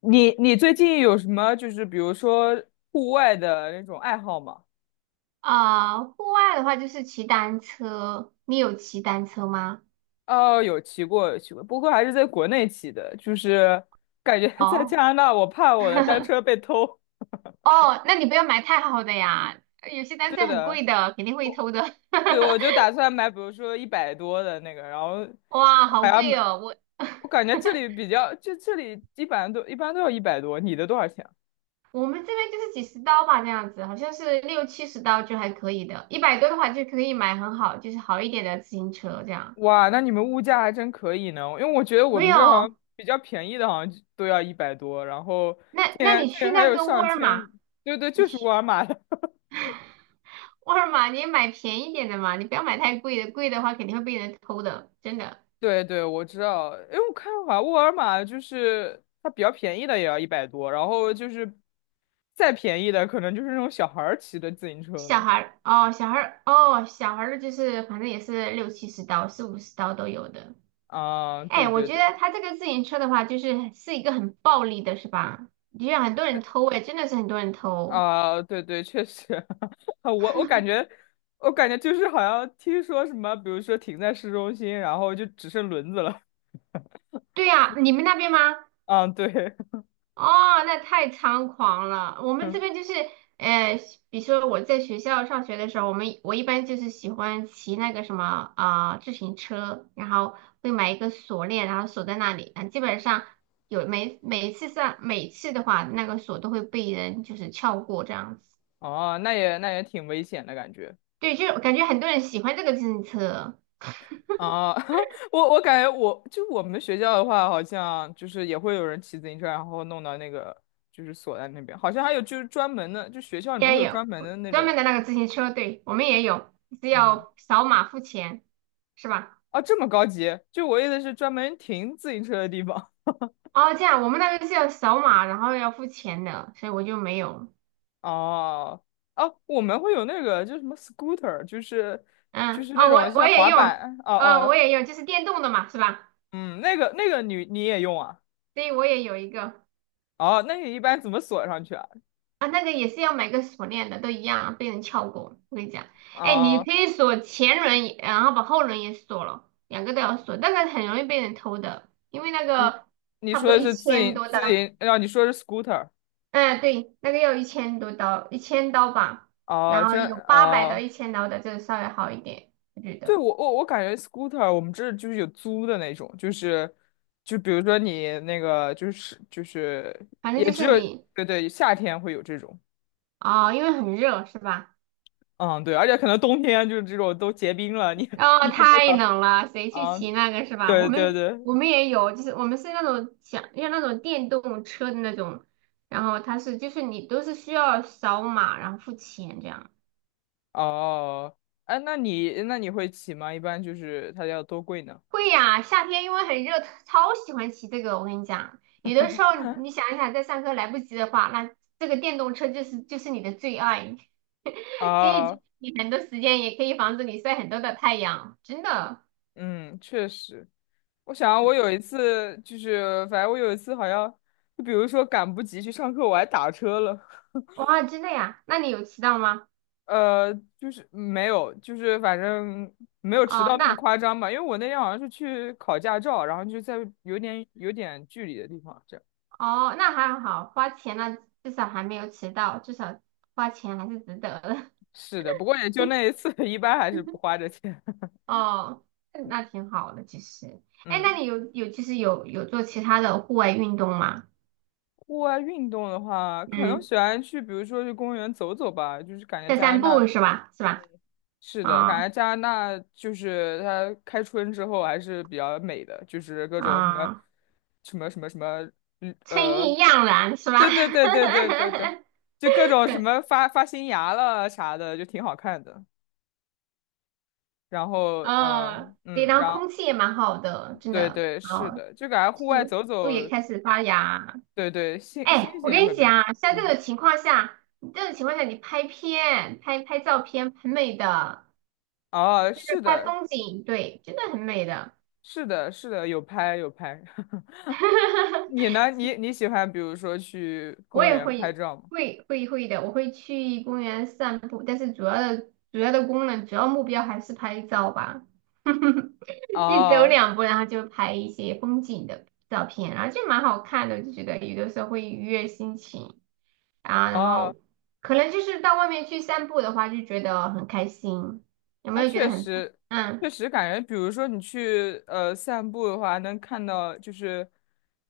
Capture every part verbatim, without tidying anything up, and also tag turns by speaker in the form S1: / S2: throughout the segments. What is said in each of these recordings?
S1: 你你最近有什么就是比如说户外的那种爱好吗？
S2: 啊、户外的话就是骑单车，你有骑单车吗？
S1: 哦，有骑过，有骑过，不过还是在国内骑的，就是感觉 在加
S2: 哦，
S1: 拿大，我怕我的单 车被偷。
S2: 哦，那你不要买太好的呀，有些单
S1: 是
S2: 车很贵
S1: 的，
S2: 的，肯定会偷的。
S1: 对，我就打 算买，比如说一百多的那个，然后
S2: 哇，好
S1: 还要
S2: 贵
S1: 买。
S2: 哦，我
S1: 我感 觉这里比较，就这里一般都一般都要一百多，你的多少钱啊？
S2: 我们这边就是几十刀吧，这样子，好像是六七十刀就还可以的，一百多的话就可以买很好，就是好一点的自行车这样。
S1: 哇，那你们物价还真可以呢，因为我觉得我
S2: 没
S1: 们这好像
S2: 有，
S1: 比较便宜的，好像就都要一百多，然后
S2: 那
S1: 竟
S2: 那
S1: 然
S2: 你
S1: 竟
S2: 去
S1: 然还
S2: 那
S1: 有
S2: 个沃
S1: 上
S2: 尔
S1: 千，
S2: 玛，
S1: 对对，
S2: 你
S1: 就是沃
S2: 去
S1: 尔玛的，
S2: 沃尔玛你也买便宜点的嘛，你不要买太贵的，贵的话肯定会被人偷的，真的。
S1: 对对，我知道，因为我看好像沃尔玛就是它比较便宜的也要一百多，然后就是再便宜的可能就是那种小孩儿骑的自行车
S2: 小
S1: 了
S2: 孩儿哦，小孩儿哦，小孩儿的就是反正也是六七十刀、四五十刀都有的。
S1: 啊，对
S2: 哎，我
S1: 对
S2: 觉
S1: 对
S2: 得他这个自行车的话，就是是一个很暴利的，是吧？就像很多人偷，哎，真的是很多人偷。
S1: 啊，对对，确实，我我感觉。我感觉就是好像听说什么，比如说停在市中心，然后就只剩轮子了。
S2: 对呀，你们那边吗？
S1: 嗯，对，
S2: 哦，那太猖狂了。我们这边 就是，呃，比如说我在学校上学的时候，我们我一般就是喜欢骑那个什么啊、呃自行车，然后会买一个锁链，然后锁在那里。啊，基本上有每每一次上每次的话，那个锁都会被人就是撬过这样子。
S1: 哦，那也那也挺危险的感觉
S2: 对，就是我感觉很多人喜欢这个自行车，
S1: 啊。我我感觉我就我们学校的话，好像就是也会有人骑自行车，然后弄到那个就是锁在那边，好像还有就是专门的，就学校里面会
S2: 也
S1: 有专
S2: 有
S1: 门的那
S2: 专
S1: 种，
S2: 门的那个自行车，对，我们也有，是
S1: 嗯，
S2: 要扫码付钱，是吧？
S1: 啊，这么高级？就我意思是专门停自行车的地方。
S2: 哦，这样我们那个是要扫码，然后要付钱的，所以我就没有。
S1: 哦，哦，我们会有那个就是什么 scooter，就是就
S2: 嗯，
S1: 是那
S2: 哦，
S1: 种
S2: 我我
S1: 像
S2: 也
S1: 滑
S2: 用，
S1: 板，哦
S2: 呃，我
S1: 哦，
S2: 也用，就是电动的嘛，是吧？
S1: 嗯，那个那个你你也用啊？
S2: 对，我也有一个
S1: 哦，那你一般怎么锁上去啊？
S2: 啊，那个也是要买个锁链的，都一样啊，被人撬过。我跟你讲，哎，你
S1: 啊，
S2: 可以锁前轮也然后把后轮也锁了，两个都要锁，但是很容易被人偷的，因为那
S1: 你
S2: 个
S1: 你
S2: 差不
S1: 说
S2: 多
S1: 的
S2: 一
S1: 是自
S2: 千
S1: 营
S2: 多刀，
S1: 自营，啊，你说的是 scooter
S2: 嗯，对，那个要一千多刀，一千刀吧，
S1: 啊，
S2: 然后
S1: 真
S2: 有八百到
S1: 啊，
S2: 一千刀的，这个稍微好一点，我觉
S1: 对
S2: 得，
S1: 我我我感觉 scooter 我们这儿就是有租的那种，就是就比如说你那个就是就是
S2: 反正
S1: 也
S2: 就
S1: 只
S2: 是
S1: 有
S2: 你。
S1: 对对夏天会有这种，
S2: 哦，因为很热是吧？
S1: 嗯对，而且可能冬天就是这种都结冰了，你
S2: 哦，
S1: 你用不
S2: 太
S1: 了
S2: 冷了，谁去
S1: 啊，
S2: 骑那个是吧？我
S1: 对对
S2: 们
S1: 对，
S2: 我们也有，就是我们是那种想要那种电动车的那种，然后它是就是你都是需要扫码然后付钱这样。
S1: 哦，哎，那你那你会骑吗？一般就是它要多贵呢？
S2: 会呀，夏天因为很热，超喜欢骑这个。我跟你讲，有的时候你想一想，在上课来不及的话，那这个电动车就是就是你的最爱，可以节
S1: 啊，
S2: 省你很多时间，也可以防止你晒很多的太阳，真的，
S1: 嗯，确实。我想我有一次就是，反正我有一次好像，就比如说赶不及去上课，我还打车了。
S2: 哇，真的呀。那你有骑到吗？
S1: 呃，就是没有，就是反正没有迟
S2: 哦，
S1: 到那么
S2: 那。
S1: 夸张吧，因为我那天好像是去考驾照，然后就在有点有点距离的地方这样。
S2: 哦，那还好，花钱了，至少还没有迟到，至少花钱还是值得的。
S1: 是的，不过也就那一次，一般还是不 花这钱。
S2: 哦，那挺好的，其实。哎，那
S1: 嗯，
S2: 你有有其实有有做其他的户外运动吗？
S1: 户外运动的话，可能
S2: 嗯，
S1: 喜欢去，比如说去公园走走吧，就是感觉
S2: 散
S1: 加拿
S2: 散
S1: 大。
S2: 步是吧？是吧？
S1: 是的，感
S2: 啊、
S1: 觉加拿大就是它开春之后还是比较美的，就是各种什么
S2: 啊、
S1: 什么什么什么，嗯
S2: 春
S1: 呃，
S2: 意盎然是
S1: 对
S2: 吧？
S1: 对对对对对对，就各种什么发发新芽了啥的，就挺好看的。然后，
S2: 哦，
S1: 嗯、
S2: 对，
S1: 嗯，
S2: 然后
S1: 然后
S2: 空气也蛮好的，真
S1: 对
S2: 的。
S1: 对是
S2: 哦，
S1: 的，就感觉户外
S2: 树
S1: 走
S2: 树也
S1: 走，
S2: 开始发芽，
S1: 对对，心心
S2: 哎，我
S1: 情也
S2: 跟
S1: 会
S2: 你
S1: 变好。
S2: 讲，啊，像这
S1: 嗯，
S2: 种情况下，这种情况下，你拍片、拍拍照片，很美的，
S1: 哦，
S2: 就是
S1: 是
S2: 拍
S1: 的，
S2: 风景，对，真的很美的。
S1: 是的，是的，有拍有拍。你 呢？你你喜欢比如说去
S2: 我
S1: 公
S2: 也
S1: 园拍
S2: 会
S1: 照吗？
S2: 会会会的，我会去公园散步，但是主要的主要的功能、主要目标还是拍照吧。一走
S1: 哦
S2: 两步，然后就拍一些风景的照片，然后就蛮好看的，我就觉得有的时候会愉悦心情。啊，然后
S1: 哦，
S2: 可能就是到外面去散步的话，就觉得很开心，有没
S1: 啊，
S2: 有觉得
S1: 确
S2: 很？
S1: 实，确
S2: 嗯
S1: 实感觉，比如说你去呃散步的话，能看到就是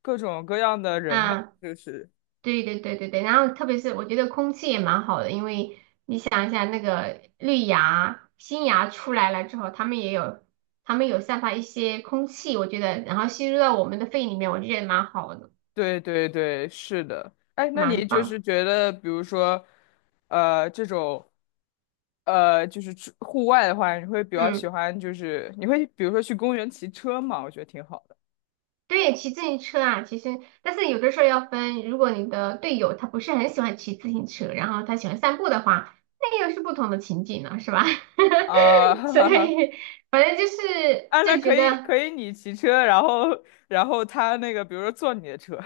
S1: 各种各样的人吧，
S2: 嗯，
S1: 就是，
S2: 对对对对对。然后特别是我觉得空气也蛮好的，因为你想一下那个绿芽、新芽出来了之后，它们也有，它们有散发一些空气，我觉得，然后吸入到我们的肺里面，我就觉得蛮好的，
S1: 对对对，是的。哎，那
S2: 蛮
S1: 你就是
S2: 棒。
S1: 觉得，比如说，呃，这种，呃，就是出户外的话，你会比较喜
S2: 嗯。
S1: 欢，就是你会比如说去公园骑车嘛？我觉得挺好的
S2: 对，骑自行车啊，其实，但是有的时候要分，如果你的队友他不是很喜欢骑自行车，然后他喜欢散步的话，那又是不同的情景了，是吧？
S1: 啊，哈
S2: 所
S1: 哈哈。
S2: 以反正就是
S1: 啊，那
S2: 就
S1: 可
S2: 觉
S1: 以
S2: 得
S1: 可以，你骑车，然后然后他那个，比如说坐你的车。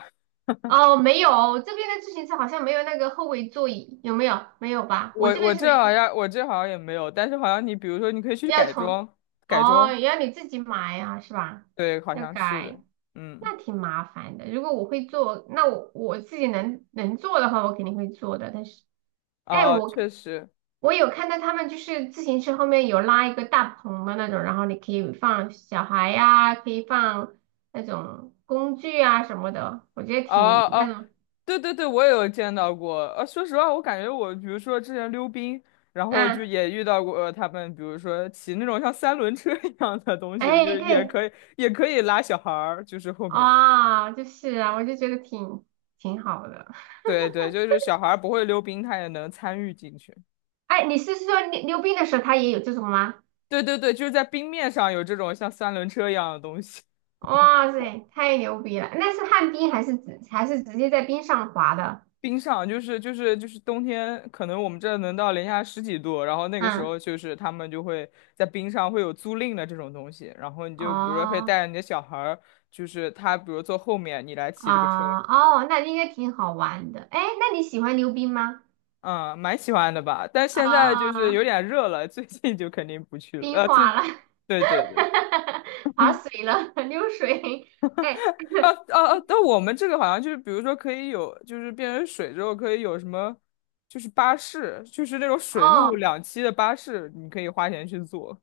S2: 哦，没有这边的自行车好像没有那个后尾座椅，有没有？没有吧？我这
S1: 我我
S2: 边是
S1: 这好
S2: 没。
S1: 像我这好像也没有，但是好像你比如说你可以去
S2: 要
S1: 改
S2: 从，
S1: 装，改
S2: 哦，
S1: 装，
S2: 要你自己买呀，是吧？
S1: 对，好
S2: 要
S1: 像是
S2: 改，
S1: 的，嗯，
S2: 那挺麻烦的。如果我会做，那我我自己能能做的话，我肯定会做的。但是，哎，
S1: 啊，
S2: 我
S1: 确实，
S2: 我有看到他们就是自行车后面有拉一个大棚的那种，然后你可以放小孩呀、可以放那种工具啊什么的，我觉得挺
S1: 啊
S2: 那
S1: 啊，
S2: 种，
S1: 对对对，我也有见到过。呃、说实话，我感觉我比如说之前溜冰，然后
S2: 嗯，
S1: 就
S2: 啊
S1: 也遇到过呃他们，比如说骑那种像三轮车一样的东西，就
S2: 哎，
S1: 是也
S2: 对，
S1: 可以也可以拉小孩儿，就是后面，
S2: 啊、就是啊，我就觉得挺挺好的。
S1: 对对，就是小孩儿不会溜冰，他也能参与进去。
S2: 哎，你是说溜溜冰的时候他也有这种吗？
S1: 对对对，就是在冰面上有这种像三轮车一样的东西。
S2: 哇塞，太牛逼了！那是旱冰还是直还是直接在冰上滑的？
S1: 冰上就是就是就是冬天，可能我们这能到零下十几度，然后那个时
S2: 嗯，
S1: 候就是他们就会在冰上会有租赁的这种东西，然后你就比如说可以带
S2: 哦
S1: 着你的小孩儿，就是他比如坐后面，你来骑这个车，
S2: 啊哦，那应该挺好玩的。哎，那你喜欢溜冰吗？
S1: 嗯，蛮喜欢的吧？但现在就是
S2: 啊，
S1: 有点热了，最近就肯定不去了，
S2: 冰
S1: 呃，最。
S2: 化了，
S1: 对对对，
S2: 滑
S1: 嗯，
S2: 水了，溜水。哎，
S1: 啊啊啊！但我们这个好像就是，比如说可以有，就是变成水之后可以有什么，就是巴士，就是那种水陆
S2: 哦
S1: 两栖的巴士，你可以花钱去坐。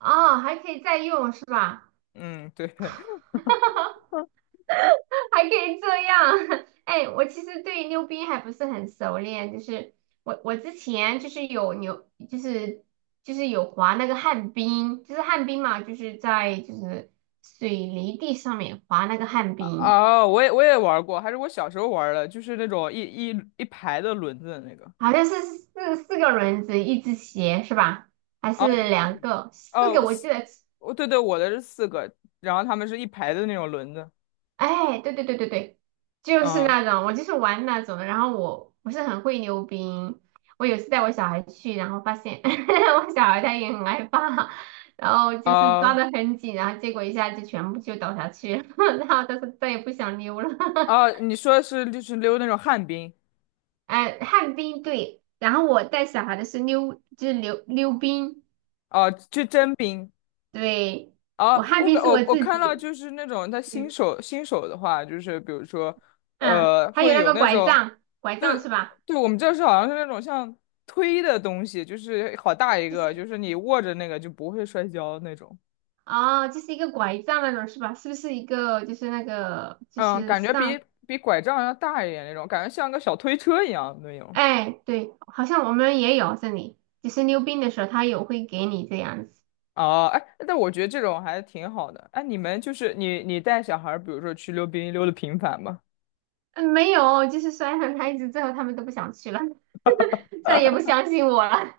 S2: 哦，还可以再用是吧？
S1: 嗯，对，
S2: 哈哈。还可以这样？哎，我其实对溜冰还不是很熟练，就是我我之前就是有牛，就是就是有滑那个旱冰，就是旱冰嘛，就是在就是水泥地上面滑那个旱冰，
S1: 哦，我也我也玩过，还是我小时候玩的，就是那种一一一排的轮子的那个。
S2: 好像是四四个轮子，一只鞋是吧？还是
S1: 哦
S2: 两个？四个
S1: 哦，
S2: 我
S1: 四，
S2: 记得
S1: 哦对对，我的是四个，然后他们是一排的那种轮子。
S2: 哎，对对对对对，就是
S1: 嗯，
S2: 那种，我就是玩那种的。然后我不是很会溜冰，我有次带我小孩去，然后发现 我小孩他也很害怕，然后就是抓
S1: 啊
S2: 得很紧，然后结果一下就全部就倒下去了，然后他说再也不想溜了。
S1: 啊，你说的是就是溜那种旱冰，
S2: 哎，旱冰对，然后我带小孩的是溜，就是溜溜冰，
S1: 哦、就真冰。
S2: 对，
S1: 啊，
S2: 我旱
S1: 我
S2: 冰
S1: 感
S2: 是
S1: 我
S2: 我
S1: 我
S2: 自
S1: 看到
S2: 己，
S1: 就是那种他新
S2: 嗯
S1: 手新手的话，就是比如说，
S2: 嗯，
S1: 呃，
S2: 还有
S1: 会
S2: 那
S1: 有
S2: 个
S1: 那
S2: 拐
S1: 种。
S2: 杖，拐杖
S1: 对，
S2: 是吧？
S1: 对，我们这是好像是那种像推的东西，就是好大一
S2: 就
S1: 个，就
S2: 是。
S1: 是你握着那个就不会摔跤那种。
S2: 哦，就是一个拐杖那种是吧？是不是一个就是那个就
S1: 嗯，
S2: 是
S1: 感觉
S2: 上？
S1: 比比拐杖要大一点那种，感觉像个小推车一样那种。
S2: 哎，对，好像我们也有这里，就是溜冰的时候他有会给你这样子。
S1: 哦，哎，但我觉得这种还挺好的。哎，你们就是你你带小孩儿比如说去溜冰溜的频繁吗？
S2: 嗯，没有，就是摔了他一直之后，他们都不想去了，再也不相信我了。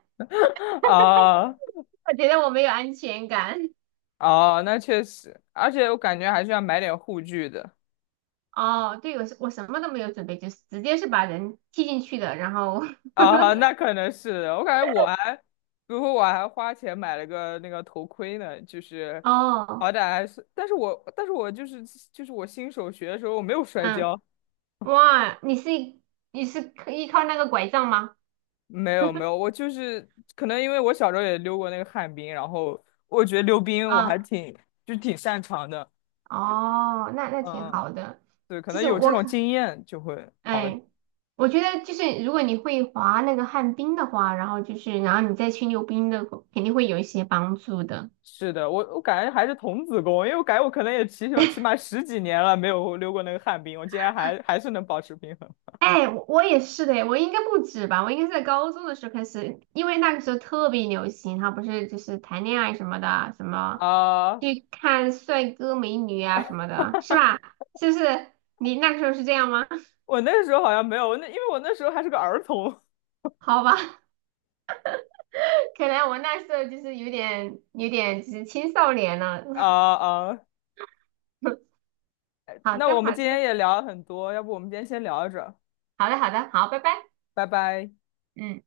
S1: 啊
S2: 我觉得我没有安全感。
S1: 哦，那确实，而且我感觉还是要买点护具的。
S2: 哦，对，我是我什么都没有准备，就是直接是把人踢进去的。然后
S1: 啊，那可能是我感觉我还，比如说我还花钱买了个那个头盔呢，就是
S2: 哦，
S1: 好歹还是，但是我但是我就是就是我新手学的时候我没有摔
S2: 嗯，
S1: 跤，
S2: 哇，你是你是依靠那个拐杖吗？
S1: 没有没有，我就是可能因为我小时候也溜过那个旱冰，然后我觉得溜冰我还
S2: 啊、
S1: 挺就挺擅长的，
S2: 哦，那那挺
S1: 嗯嗯，
S2: 好的。
S1: 对，可
S2: 其
S1: 能
S2: 实
S1: 有这
S2: 我
S1: 种
S2: 可，
S1: 经验就会好一点。
S2: 哎，我觉得就是如果你会滑那个旱冰的话，然后就是然后你再去溜冰的，肯定会有一些帮助的。
S1: 是的，我我感觉还是童子功，因为我感觉我可能也起码起码十几年了没有溜过那个旱冰，我竟然还还是能保持平衡。
S2: 哎，我我也是的，我应该不止吧，我应该是在高中的时候开始，因为那个时候特别流行，他不是就是谈恋爱什么的，什么
S1: 啊，
S2: 去看帅哥美女啊什么的，是吧？是不是？你那个时候是这样吗？
S1: 我那时候好像没有，那因为我那时候还是个儿童。
S2: 好吧。可能我那时候就是有点有点就是青少年了。
S1: 啊啊，
S2: 好
S1: 那
S2: 的，
S1: 我们
S2: 好的，
S1: 今天也聊了很多，要不我们今天先聊着，
S2: 好的，好的，好，拜拜，
S1: 拜拜。
S2: 嗯。